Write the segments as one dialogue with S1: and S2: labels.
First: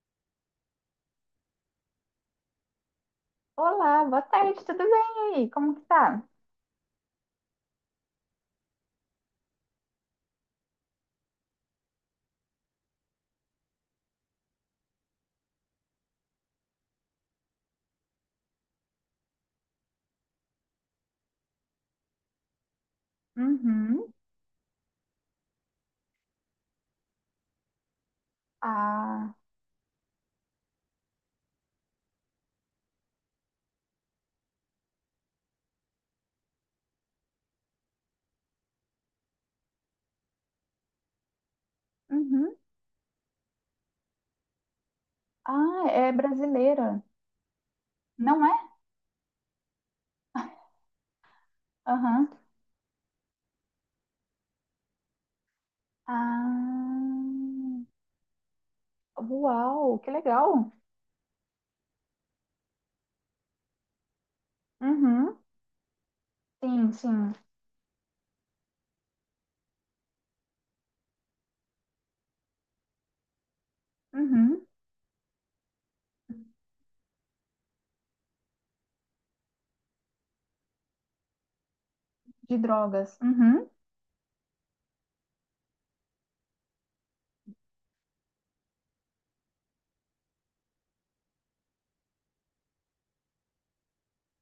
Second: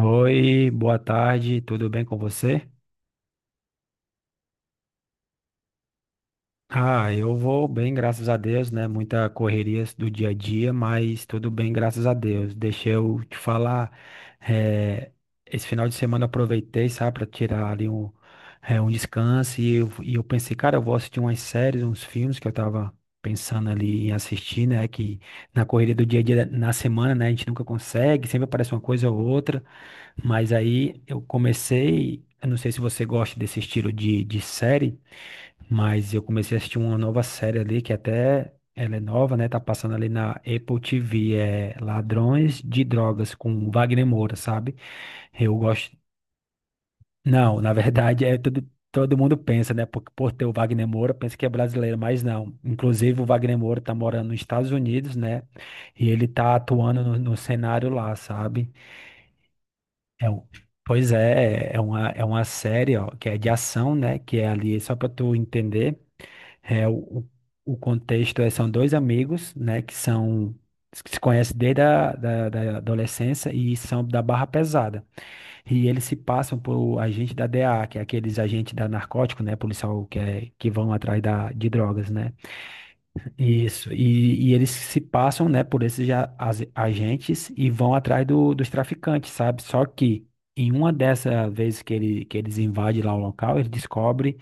S1: Oi, boa tarde, tudo bem com você?
S2: Olá, boa tarde, tudo bem? E aí, como que tá?
S1: Ah, eu vou bem, graças a Deus, né? Muita correria do dia a dia, mas tudo bem, graças a Deus. Deixa eu te falar, eh, esse final de semana eu aproveitei, sabe, para tirar ali um, um descanso e eu pensei, cara, eu vou assistir umas séries, uns filmes que eu tava pensando ali em
S2: Uhum.
S1: assistir, né? Que na correria do dia a dia, na semana, né? A gente nunca consegue, sempre aparece uma coisa ou
S2: Ah,
S1: outra. Mas aí eu comecei, eu não sei se você gosta desse estilo de série. Mas eu comecei a assistir uma nova série ali, que até ela é nova, né? Tá passando ali na Apple TV, é
S2: uhum.
S1: Ladrões de Drogas, com Wagner Moura, sabe? Eu
S2: Ah,
S1: gosto.
S2: é brasileira,
S1: Não, na verdade, é
S2: não é?
S1: tudo. Todo mundo pensa, né? Por ter o Wagner Moura, pensa que é brasileiro, mas
S2: Aham.
S1: não. Inclusive, o Wagner Moura tá morando nos Estados Unidos, né? E ele tá atuando no
S2: Ah,
S1: cenário lá, sabe?
S2: uau, que
S1: É, um-
S2: legal.
S1: Pois é, é uma série, ó, que é de ação, né? Que é ali, só pra tu
S2: Uhum.
S1: entender. É,
S2: Sim,
S1: o, o
S2: sim.
S1: o contexto é, são dois amigos, né, que se conhecem desde da adolescência e são da barra
S2: Uhum.
S1: pesada. E eles se passam por agente da DEA, que é aqueles agentes da narcótico, né, policial que vão atrás de drogas, né?
S2: De drogas. Uhum.
S1: Isso. E eles se passam, né, por esses agentes e vão atrás dos traficantes, sabe? Só que em uma dessas vezes que eles invadem lá o local, ele descobre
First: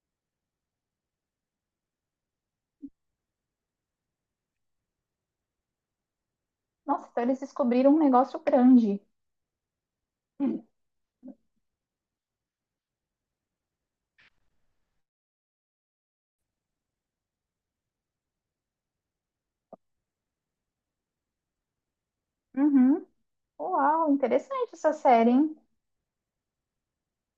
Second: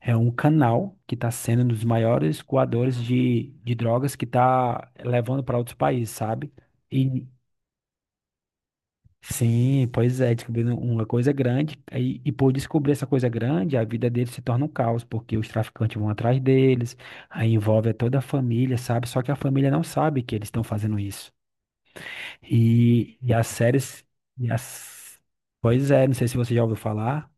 S1: é um canal que está sendo um dos maiores coadores de drogas que está levando para outros países, sabe?
S2: Nossa, então
S1: E
S2: eles descobriram um negócio grande.
S1: sim, pois é, descobrindo uma coisa grande, e por descobrir essa coisa grande, a vida deles se torna um caos, porque os traficantes vão atrás deles, aí envolve toda a família, sabe? Só que a família não sabe que eles estão fazendo isso.
S2: Uhum.
S1: E as séries.
S2: Uau,
S1: E
S2: interessante essa
S1: as...
S2: série, hein?
S1: Pois é, não sei se você já ouviu falar,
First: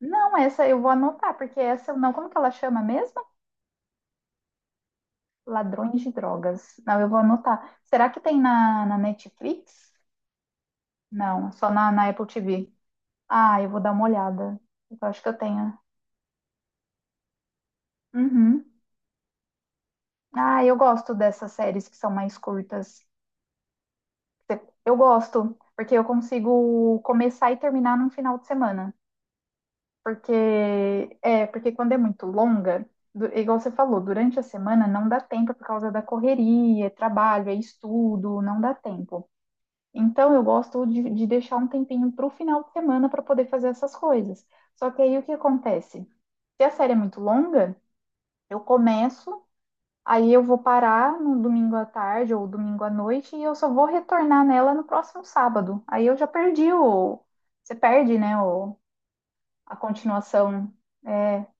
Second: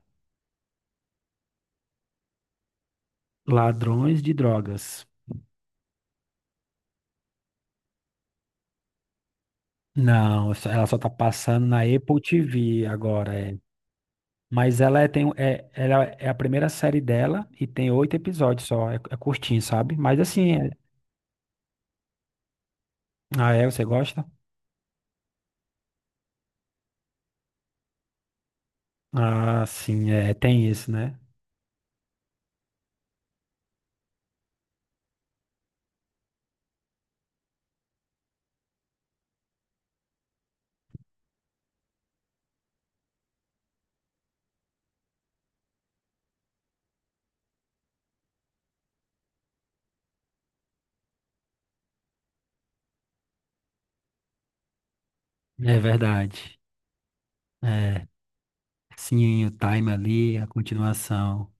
S2: Não, essa eu vou anotar, porque essa eu não. Como que ela chama mesmo?
S1: Ladrões de Drogas.
S2: Ladrões de drogas. Não, eu vou anotar. Será que tem na Netflix?
S1: Não, ela só tá
S2: Não, é
S1: passando
S2: só
S1: na
S2: na
S1: Apple
S2: Apple TV.
S1: TV agora, é.
S2: Ah, eu vou dar uma olhada.
S1: Mas
S2: Eu
S1: ela é,
S2: acho que
S1: tem,
S2: eu
S1: é,
S2: tenho.
S1: ela é a primeira série dela e tem oito
S2: Uhum.
S1: episódios só, é curtinho, sabe? Mas assim,
S2: Ah, eu gosto dessas séries que são mais curtas.
S1: Ah, é? Você gosta?
S2: Eu gosto, porque eu consigo começar e terminar num final de semana.
S1: Ah, sim, é,
S2: Porque
S1: tem isso, né?
S2: porque quando é muito longa, igual você falou, durante a semana não dá tempo por causa da correria, é trabalho, é estudo, não dá tempo. Então, eu gosto de deixar um tempinho para o final de semana para poder fazer essas coisas. Só que aí o que acontece? Se a série é muito longa, eu começo, aí eu vou parar no domingo à tarde ou domingo à noite e eu só vou retornar nela no próximo
S1: É
S2: sábado. Aí eu já
S1: verdade.
S2: perdi o. Você
S1: É,
S2: perde, né? O,
S1: sim, o
S2: a
S1: time ali, a
S2: continuação. É,
S1: continuação.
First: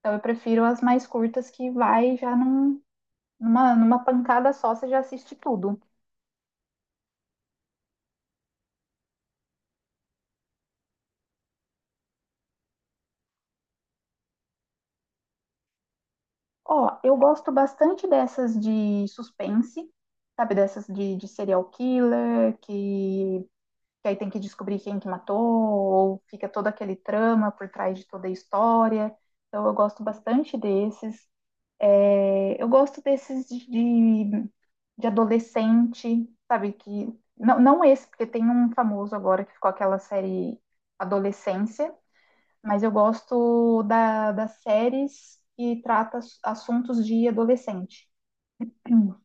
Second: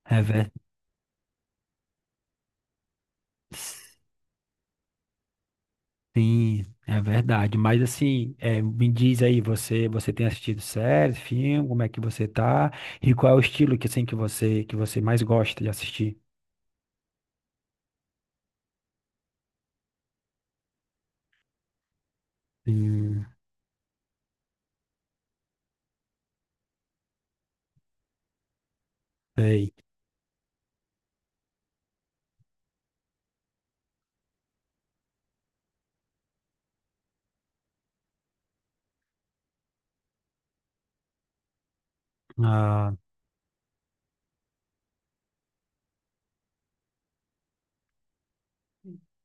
S2: então, eu
S1: É ver...
S2: prefiro as mais curtas que vai já numa pancada só, você já assiste tudo.
S1: Sim, é verdade. Mas assim, me diz aí, você tem assistido séries, filme, como é que você tá? E qual é o estilo que assim que você mais gosta de assistir?
S2: Ó, eu gosto bastante dessas de suspense, sabe? Dessas de serial killer,
S1: Sim,
S2: que aí tem que descobrir quem que matou, ou fica todo aquele trama por trás de toda a história. Então,
S1: sei.
S2: eu gosto bastante desses. É, eu gosto desses de adolescente, sabe? Que, não, não esse, porque tem um famoso agora que ficou aquela série Adolescência, mas eu
S1: Ah,
S2: gosto das séries que trata assuntos de adolescente.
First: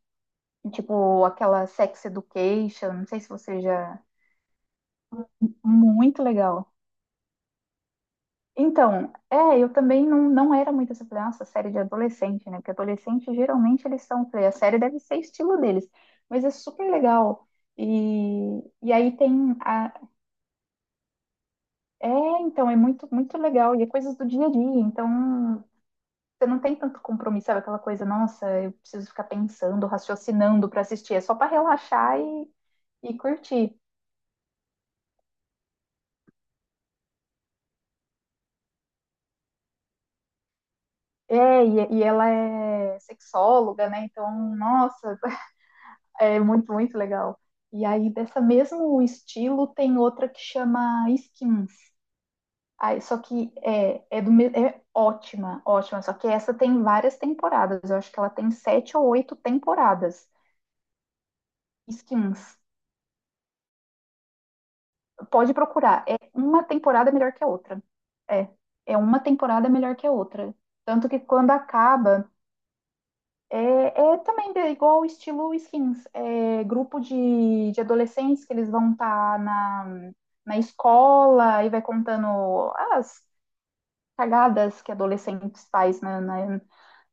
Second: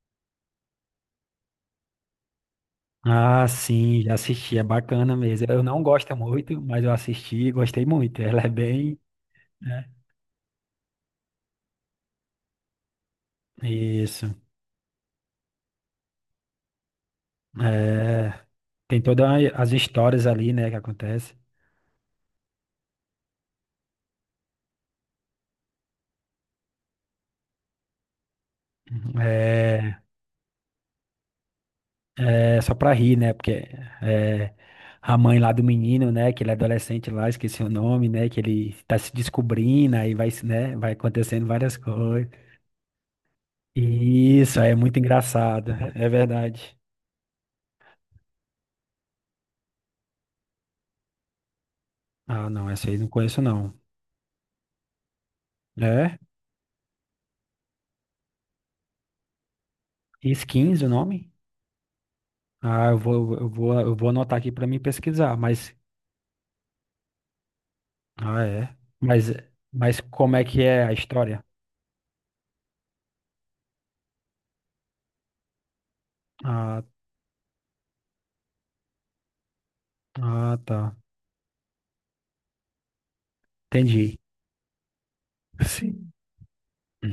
S2: Tipo aquela Sex Education, não sei se
S1: ah,
S2: você já.
S1: sim, já assisti, é bacana mesmo. Eu não gosto
S2: Muito
S1: muito,
S2: legal.
S1: mas eu assisti e gostei muito. Ela é bem,
S2: Então, é, eu
S1: né?
S2: também não, não era muito essa, falei, nossa, série de adolescente, né? Porque adolescente geralmente eles
S1: Isso.
S2: são, falei, a série deve ser estilo deles, mas é super legal.
S1: É,
S2: E
S1: tem
S2: aí
S1: todas
S2: tem
S1: as
S2: a,
S1: histórias ali, né, que acontece.
S2: é, então, é muito, muito legal. E é coisas do dia a dia. Então, você não tem tanto compromisso, sabe? Aquela coisa, nossa, eu preciso ficar pensando,
S1: É,
S2: raciocinando para assistir. É só para relaxar e,
S1: é só pra rir,
S2: e
S1: né? Porque
S2: curtir.
S1: é, a mãe lá do menino, né, que ele é adolescente lá, esqueci o nome, né, que ele tá se descobrindo, aí vai, né, vai acontecendo
S2: É,
S1: várias
S2: e
S1: coisas.
S2: ela é sexóloga, né? Então,
S1: Isso, aí é muito
S2: nossa,
S1: engraçado, é
S2: é muito,
S1: verdade.
S2: muito legal. E aí, dessa mesmo estilo, tem outra que chama Skins.
S1: Ah, não, essa aí
S2: Aí,
S1: não
S2: só
S1: conheço
S2: que
S1: não.
S2: é ótima, ótima. Só
S1: É?
S2: que essa tem várias temporadas. Eu acho que ela tem sete ou oito temporadas.
S1: Skins o nome?
S2: Skins.
S1: Ah, eu vou anotar aqui pra mim pesquisar,
S2: Pode
S1: mas.
S2: procurar. É uma temporada melhor que a outra.
S1: Ah,
S2: É.
S1: é.
S2: É uma
S1: Mas,
S2: temporada melhor
S1: mas
S2: que a
S1: como é
S2: outra.
S1: que é a
S2: Tanto que
S1: história?
S2: quando acaba, é, é também igual o estilo Skins. É
S1: Ah,
S2: grupo de adolescentes que eles vão estar na,
S1: ah,
S2: na
S1: tá.
S2: escola e vai contando as
S1: Entendi.
S2: cagadas que adolescentes faz
S1: Sim.
S2: na, na,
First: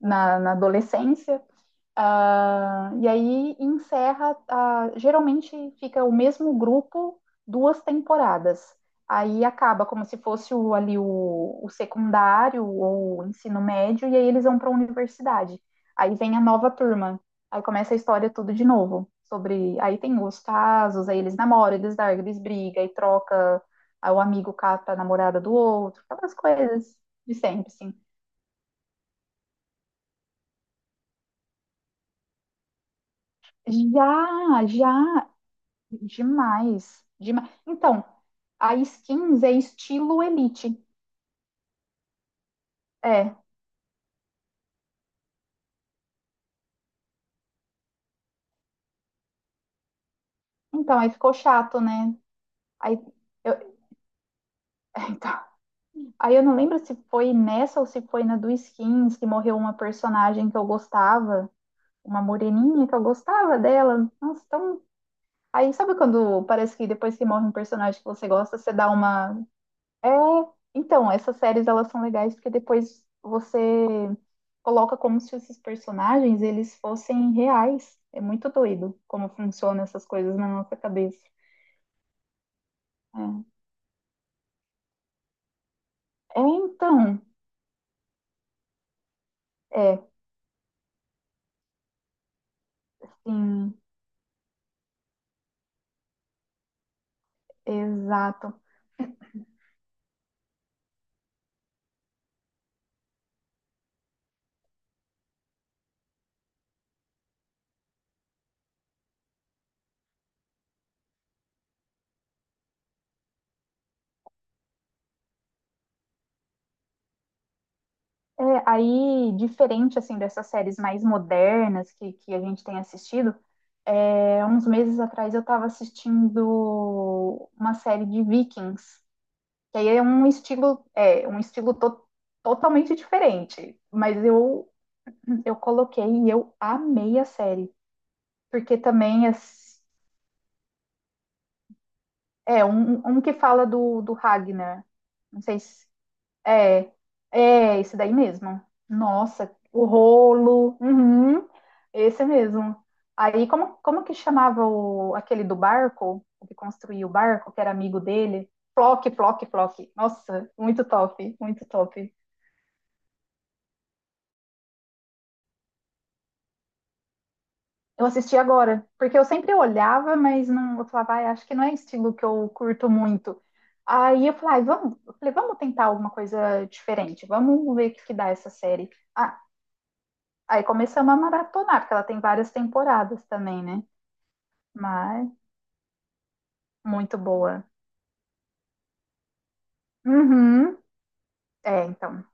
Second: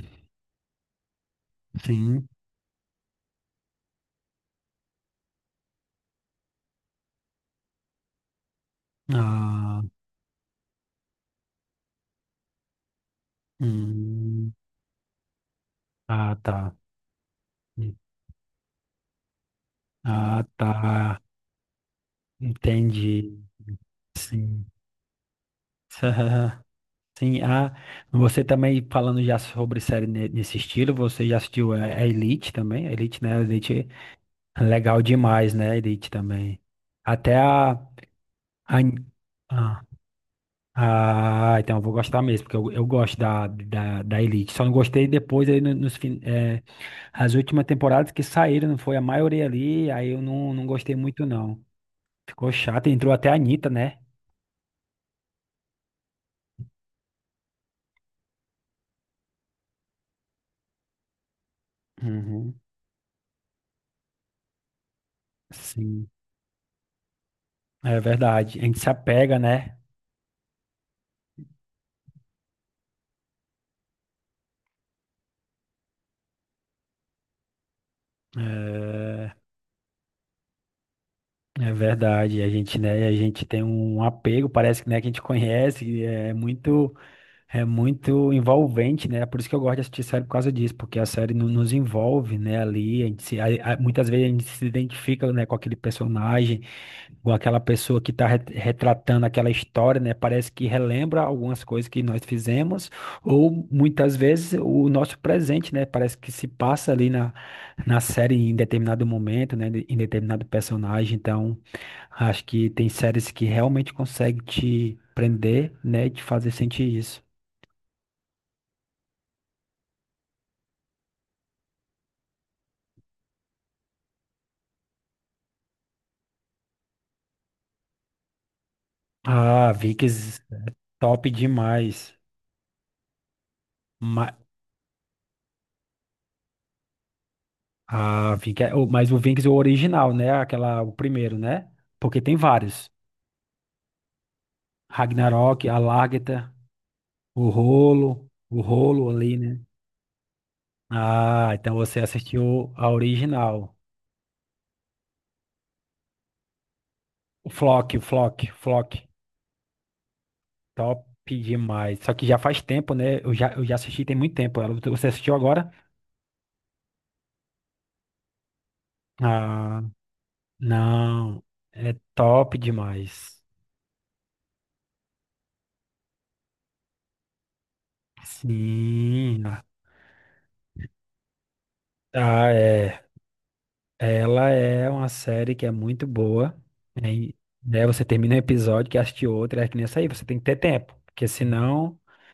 S2: na- na adolescência.
S1: Sim.
S2: Ah, e aí encerra, ah, geralmente fica o mesmo grupo duas temporadas. Aí
S1: Ah,
S2: acaba como se fosse o secundário ou o ensino médio, e aí eles
S1: hum.
S2: vão para a universidade. Aí
S1: Ah,
S2: vem a nova
S1: tá.
S2: turma, aí começa a história tudo de novo. Sobre, aí tem os
S1: Ah,
S2: casos, aí
S1: tá.
S2: eles namoram, eles largam, eles brigam, aí
S1: Entendi.
S2: troca, aí o amigo
S1: Sim.
S2: cata a namorada do outro, aquelas coisas de
S1: Sim.
S2: sempre,
S1: Ah,
S2: assim.
S1: você também falando já sobre série nesse estilo, você já assistiu a Elite também? A Elite, né? A Elite.
S2: Já,
S1: Legal
S2: já.
S1: demais, né, Elite também.
S2: Demais,
S1: Até
S2: demais.
S1: a,
S2: Então, a Skins é
S1: ah,
S2: estilo Elite.
S1: ah, então eu vou gostar mesmo, porque eu gosto
S2: É.
S1: da Elite. Só não gostei depois aí as últimas temporadas que saíram, não foi a maioria ali, aí eu não gostei
S2: Então, aí
S1: muito
S2: ficou
S1: não.
S2: chato, né?
S1: Ficou chato,
S2: Aí
S1: entrou até a Anitta,
S2: eu,
S1: né?
S2: então, aí eu não lembro se foi nessa ou se foi na do Skins que morreu uma personagem que eu gostava, uma
S1: Uhum.
S2: moreninha que eu gostava dela. Nossa, tão. Aí sabe
S1: Sim,
S2: quando parece que depois que morre um
S1: é
S2: personagem que você
S1: verdade.
S2: gosta,
S1: A
S2: você
S1: gente se
S2: dá uma.
S1: apega, né?
S2: É, então, essas séries elas são legais porque depois você coloca como se esses personagens eles fossem reais. É muito doido como
S1: É,
S2: funcionam essas coisas na nossa cabeça.
S1: é verdade. A gente, né, a gente
S2: É,
S1: tem um apego, parece que, né, que a gente conhece, é
S2: É,
S1: muito
S2: então,
S1: É muito envolvente, né? É por isso que eu gosto de
S2: é,
S1: assistir série por causa disso, porque a série nos envolve, né? Ali, a gente
S2: sim,
S1: muitas vezes a gente se identifica, né, com aquele personagem, com aquela pessoa que está
S2: exato.
S1: retratando aquela história, né? Parece que relembra algumas coisas que nós fizemos, ou muitas vezes o nosso presente, né? Parece que se passa ali na série em determinado momento, né? Em determinado personagem. Então, acho que tem séries que realmente conseguem te prender, né? E te fazer sentir isso.
S2: É, aí, diferente assim dessas séries mais modernas que a gente tem assistido, é, uns meses atrás eu estava assistindo uma série de Vikings.
S1: Ah,
S2: Que aí
S1: Vikings top
S2: é, um estilo
S1: demais.
S2: totalmente diferente. Mas
S1: Ma-
S2: eu coloquei e eu amei a série.
S1: Vikings,
S2: Porque
S1: mas o
S2: também
S1: Vikings é o
S2: as.
S1: original, né? Aquela, o primeiro, né? Porque tem
S2: É
S1: vários.
S2: um que fala do Ragnar. Não sei
S1: Ragnarok,
S2: se.
S1: Alárgata,
S2: É,
S1: o
S2: é esse daí
S1: Rolo, o
S2: mesmo.
S1: Rolo ali,
S2: Nossa,
S1: né?
S2: o rolo. Uhum,
S1: Ah, então você
S2: esse
S1: assistiu
S2: mesmo.
S1: a
S2: Aí,
S1: original.
S2: como que chamava o, aquele do barco, o que construiu o
S1: O
S2: barco, que era
S1: Flock,
S2: amigo
S1: o Flock,
S2: dele?
S1: Flock,
S2: Flock, Flock, Flock. Nossa, muito
S1: top
S2: top, muito
S1: demais. Só
S2: top.
S1: que já faz tempo, né? Eu já assisti tem muito tempo. Você assistiu agora?
S2: Eu assisti agora, porque eu sempre
S1: Ah,
S2: olhava, mas não, eu falava, ai,
S1: não.
S2: acho que não é
S1: É
S2: estilo que eu
S1: top
S2: curto muito.
S1: demais.
S2: Aí eu falei, ai, vamos, eu falei, vamos tentar alguma coisa diferente, vamos ver o que, que dá essa série. Ah,
S1: Sim.
S2: aí começamos a maratonar, porque ela tem
S1: Ah,
S2: várias
S1: é.
S2: temporadas também, né?
S1: Ela é uma
S2: Mas
S1: série que é muito boa, né?
S2: muito
S1: E,
S2: boa.
S1: né, você termina um episódio, quer assistir outro, é que nem essa aí, você tem que ter
S2: Uhum.
S1: tempo. Porque
S2: É,
S1: senão
S2: então,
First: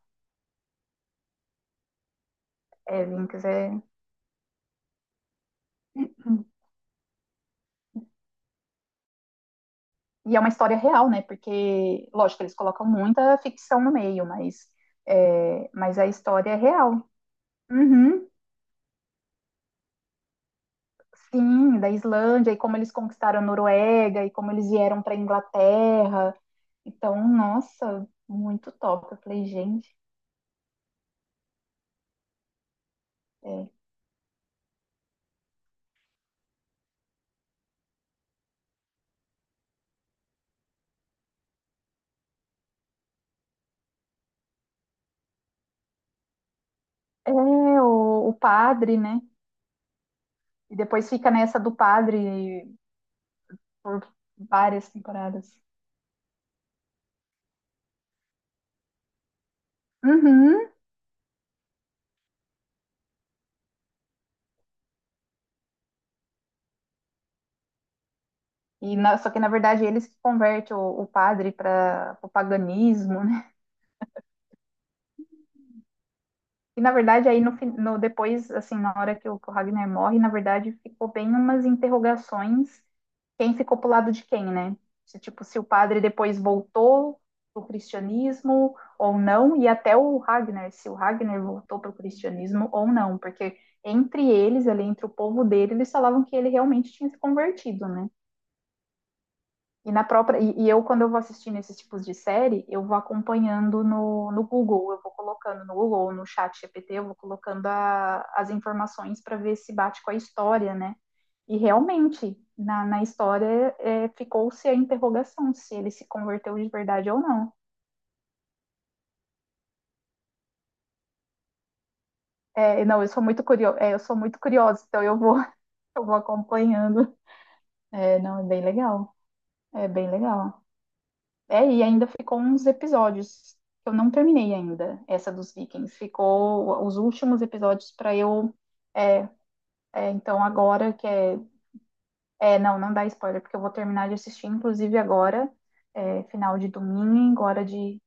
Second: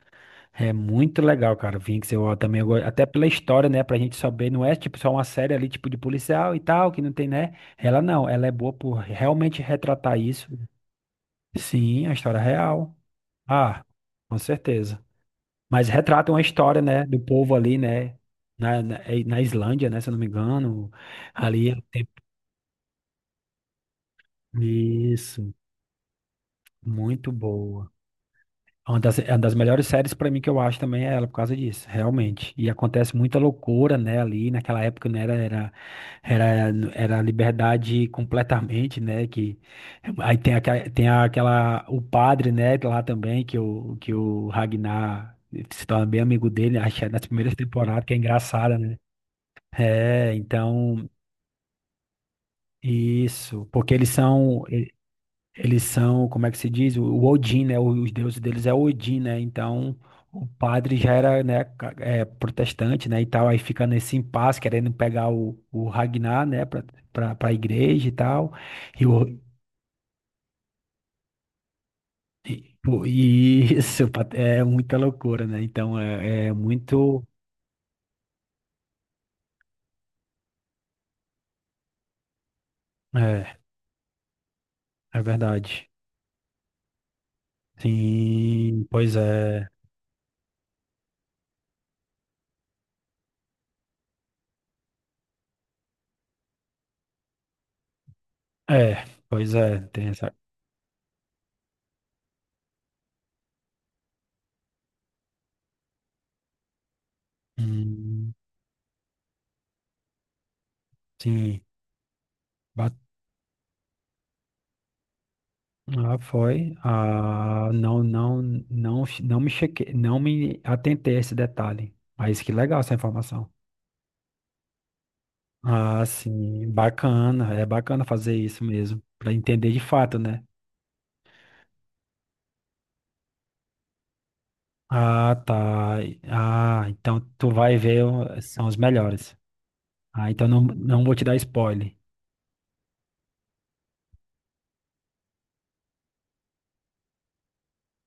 S1: é muito legal, cara. Vinx, eu também
S2: é,
S1: até pela
S2: Vinx
S1: história,
S2: é.
S1: né? Pra gente saber, não é tipo só uma série ali, tipo de policial e tal, que não tem, né? Ela não, ela é boa por realmente retratar
S2: E é uma
S1: isso.
S2: história real, né?
S1: Sim,
S2: Porque,
S1: a história
S2: lógico, eles colocam
S1: real.
S2: muita ficção
S1: Ah,
S2: no meio,
S1: com
S2: mas,
S1: certeza.
S2: é,
S1: Mas
S2: mas a
S1: retrata uma
S2: história é
S1: história, né?
S2: real.
S1: Do povo ali, né?
S2: Uhum.
S1: Na Islândia, né? Se eu não me engano. Ali é
S2: Sim,
S1: o
S2: da
S1: tempo.
S2: Islândia, e como eles conquistaram a Noruega, e como eles vieram para a
S1: Isso.
S2: Inglaterra. Então,
S1: Muito boa.
S2: nossa, muito
S1: É Uma
S2: top. Eu
S1: das, é uma
S2: falei,
S1: das melhores
S2: gente,
S1: séries pra mim que eu acho também é ela, por causa disso, realmente. E acontece muita
S2: é,
S1: loucura, né, ali, naquela época, né, era liberdade completamente, né, que aí tem aquela, o padre, né, lá também, que o Ragnar se torna bem amigo dele, acho que é nas
S2: é
S1: primeiras temporadas, que é
S2: o, o
S1: engraçada, né.
S2: padre, né?
S1: É,
S2: E
S1: então,
S2: depois fica nessa do padre
S1: isso, porque
S2: por
S1: eles são,
S2: várias temporadas.
S1: Eles são, como é que se diz? O Odin, né? Os deuses deles é Odin, né? Então, o
S2: Uhum.
S1: padre já era, né, protestante, né? E tal, aí fica nesse impasse, querendo pegar o Ragnar, né? Pra igreja e tal.
S2: E
S1: E,
S2: na- só
S1: o,
S2: que na verdade eles que convertem o padre para o
S1: e, pô,
S2: paganismo, né?
S1: é muita loucura, né? Então, é
S2: E na
S1: muito.
S2: verdade aí no depois assim na hora que o Ragnar morre, na verdade ficou bem umas interrogações quem
S1: É,
S2: ficou pro lado de quem, né? Se,
S1: é
S2: tipo, se o
S1: verdade.
S2: padre depois voltou pro cristianismo
S1: Sim, pois
S2: ou não,
S1: é.
S2: e até o Ragnar, se o Ragnar voltou pro cristianismo ou não, porque entre eles, ali entre o povo dele, eles falavam que ele realmente tinha se convertido, né?
S1: É, pois é.
S2: E na
S1: Tem essa.
S2: própria, e, e eu, quando eu vou assistindo esses tipos de série, eu vou acompanhando no Google, eu vou colocando no Google ou no chat GPT, eu vou colocando
S1: Hum,
S2: as informações para ver se bate com a história, né? E
S1: sim.
S2: realmente, na história, é, ficou-se a interrogação se ele se
S1: Ah,
S2: converteu de
S1: foi.
S2: verdade ou não.
S1: Ah, não, não, não, não me chequei, não me atentei a esse detalhe. Mas que legal
S2: É,
S1: essa
S2: não, eu sou muito
S1: informação.
S2: curiosa, é, eu sou muito curiosa, então
S1: Ah,
S2: eu vou
S1: sim,
S2: acompanhando.
S1: bacana. É bacana
S2: É,
S1: fazer
S2: não, é
S1: isso
S2: bem
S1: mesmo,
S2: legal.
S1: para entender de
S2: É bem
S1: fato, né?
S2: legal. É, e ainda ficou uns episódios. Que eu não terminei ainda essa
S1: Ah,
S2: dos Vikings.
S1: tá.
S2: Ficou
S1: Ah,
S2: os
S1: então
S2: últimos
S1: tu vai
S2: episódios
S1: ver,
S2: para eu.
S1: são os
S2: É,
S1: melhores.
S2: é,
S1: Ah,
S2: então
S1: então não,
S2: agora
S1: não
S2: que
S1: vou te dar
S2: é,
S1: spoiler.
S2: é. Não, não dá spoiler, porque eu vou terminar de assistir, inclusive agora, é, final de domingo, hora de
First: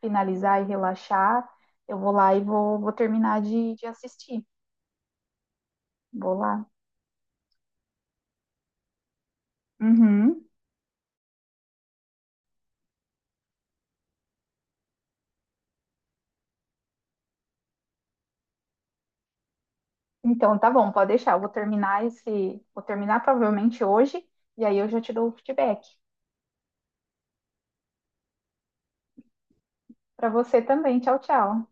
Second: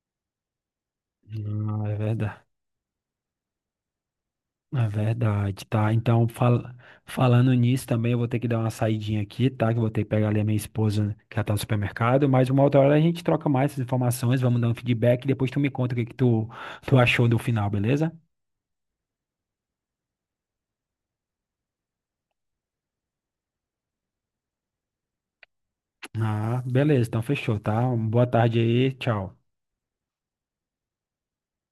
S2: finalizar e relaxar.
S1: Ah, é
S2: Eu vou lá e
S1: verdade.
S2: vou terminar de assistir.
S1: É verdade, tá? Então,
S2: Vou
S1: fal-
S2: lá.
S1: falando nisso também, eu vou ter que dar uma saidinha aqui, tá? Que eu vou ter que pegar ali a
S2: Uhum.
S1: minha esposa, que ela tá no supermercado, mas uma outra hora a gente troca mais essas informações, vamos dar um feedback e depois tu me conta o que que tu achou do final, beleza?
S2: Então tá bom, pode deixar. Eu vou terminar esse. Vou terminar provavelmente hoje, e aí eu já te dou o feedback.
S1: Ah, beleza, então fechou, tá? Uma boa tarde aí, tchau.
S2: Para você também. Tchau, tchau.